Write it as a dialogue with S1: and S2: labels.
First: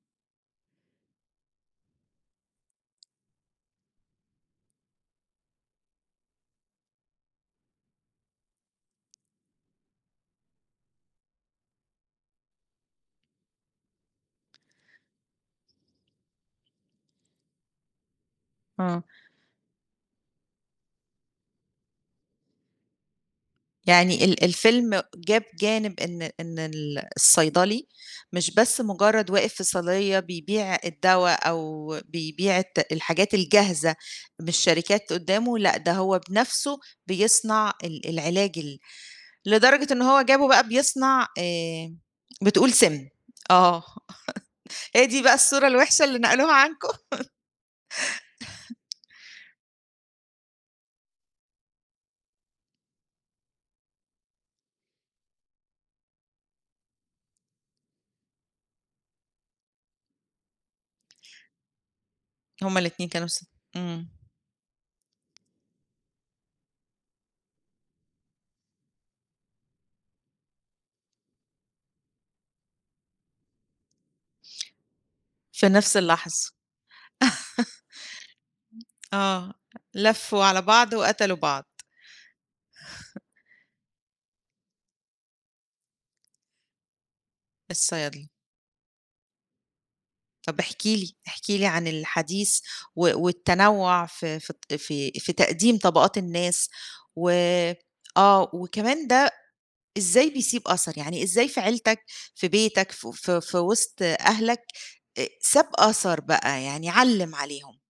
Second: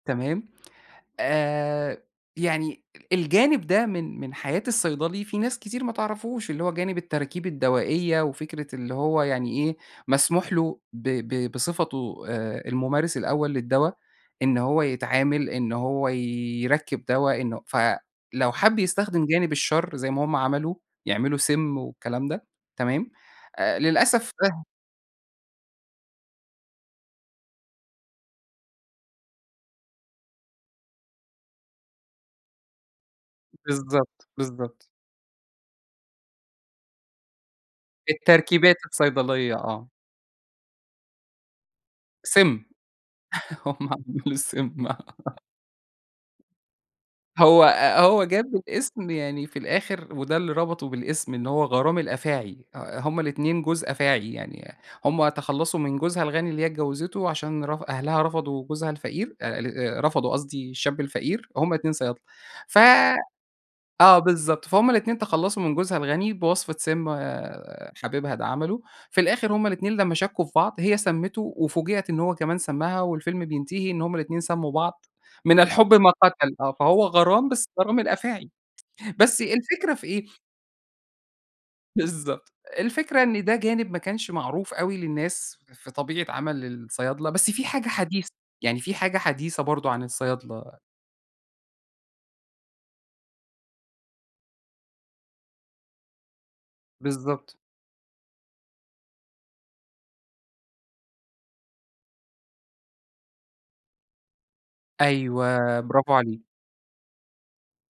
S1: تمام، آآ، يعني الجانب ده من من حياة الصيدلي فيه ناس كتير ما تعرَفهوش، اللي هو جانب التراكيب الدوائية وفكرة اللي هو يعني إيه مسموح له ب ب بصفتُه آآ، الممارس الأول للدوا، إن هو يتعامل، إن هو يركّب دوا، إنه فلو حَبّ
S2: آه.
S1: يستخدم جانب الشرّ زَي ما هم عملوا، يعملوا سِمّ والكلام ده، تمام؟ آآ،
S2: يعني
S1: للأسف
S2: ال
S1: ده
S2: الفيلم جاب جانب إن إن ال الصيدلي مش بس مجرّد واقف في صيدلية بيبيع الدوا، أو بيبيع الت الحاجات الجاهزة
S1: بالضبط،
S2: من
S1: بالضبط.
S2: الشركات قدّامُه، لأ ده هو بنَفسُه بيصنَع ال العلاج
S1: التركيبات
S2: ال
S1: الصيدلية، آه.
S2: لدرجة إن هو جابُه بقى بيصنَع آآ،
S1: سِمّ،
S2: بتقول سِمّ،
S1: هم
S2: آه
S1: عملوا السِمّ، آه.
S2: هي دي بقى الصورة الوحشة اللي نقلوها عنكم؟
S1: هو آآ، هو جاب الاسم يعني في الآخر، وده اللي ربَطُه بالاسم إن هو غرام الأفاعي، آآ، هم الاتنين جوز أفاعي يعني، هم تخلّصوا من جوزها الغني اللي هي اتجوزتُه، عشان رف أهلها رفضوا جوزها الفقير آآ، ال رفضوا قصدي الشاب الفقير، هم الاتنين صيادلة،
S2: هم
S1: ف
S2: الاتنين كانوا ص
S1: آه
S2: إمم.
S1: بالضبط، فهم الاتنين تخلّصوا من جوزها الغني بوصفة سِمّ، حبيبها ده عملُه، في الآخر هم الاتنين لمّا شكّوا في بعض، هي سمّتُه وفوجِئَت إن هو كمان سمّها، والفيلم بينتهي إن هم الاتنين سمّوا بعض، من
S2: في
S1: الحب
S2: نَفْس
S1: ما
S2: اللحظة.
S1: قَتَل، آه، فهو غرام بس غرام الأفاعي، بس
S2: آه
S1: الفكرة في إيه؟
S2: لفّوا على بعض وقتلوا بعض.
S1: بالضبط، الفكرة إن ده جانب ما كانش معروف أوي للناس في طبيعة عَمَل الصيادلة، بس فيه حاجة
S2: الصيادلة.
S1: حديثة، يعني فيه حاجة حديثة برضه عن
S2: طَب
S1: الصيادلة.
S2: احكِ لي، احكِ لي عن الحديث و والتنوّع ف في ط في في تقديم طَبَقات الناس، و
S1: بالضبط.
S2: آه وكمان ده إزاي بيسيب أثَر؟ يعني إزاي في عيلتك، في بيتك، ف ف في وِسط أهلك آآ، ساب
S1: أيوه، برافو
S2: أثَر
S1: عليكِ.
S2: بقى يعني علّم عليهم؟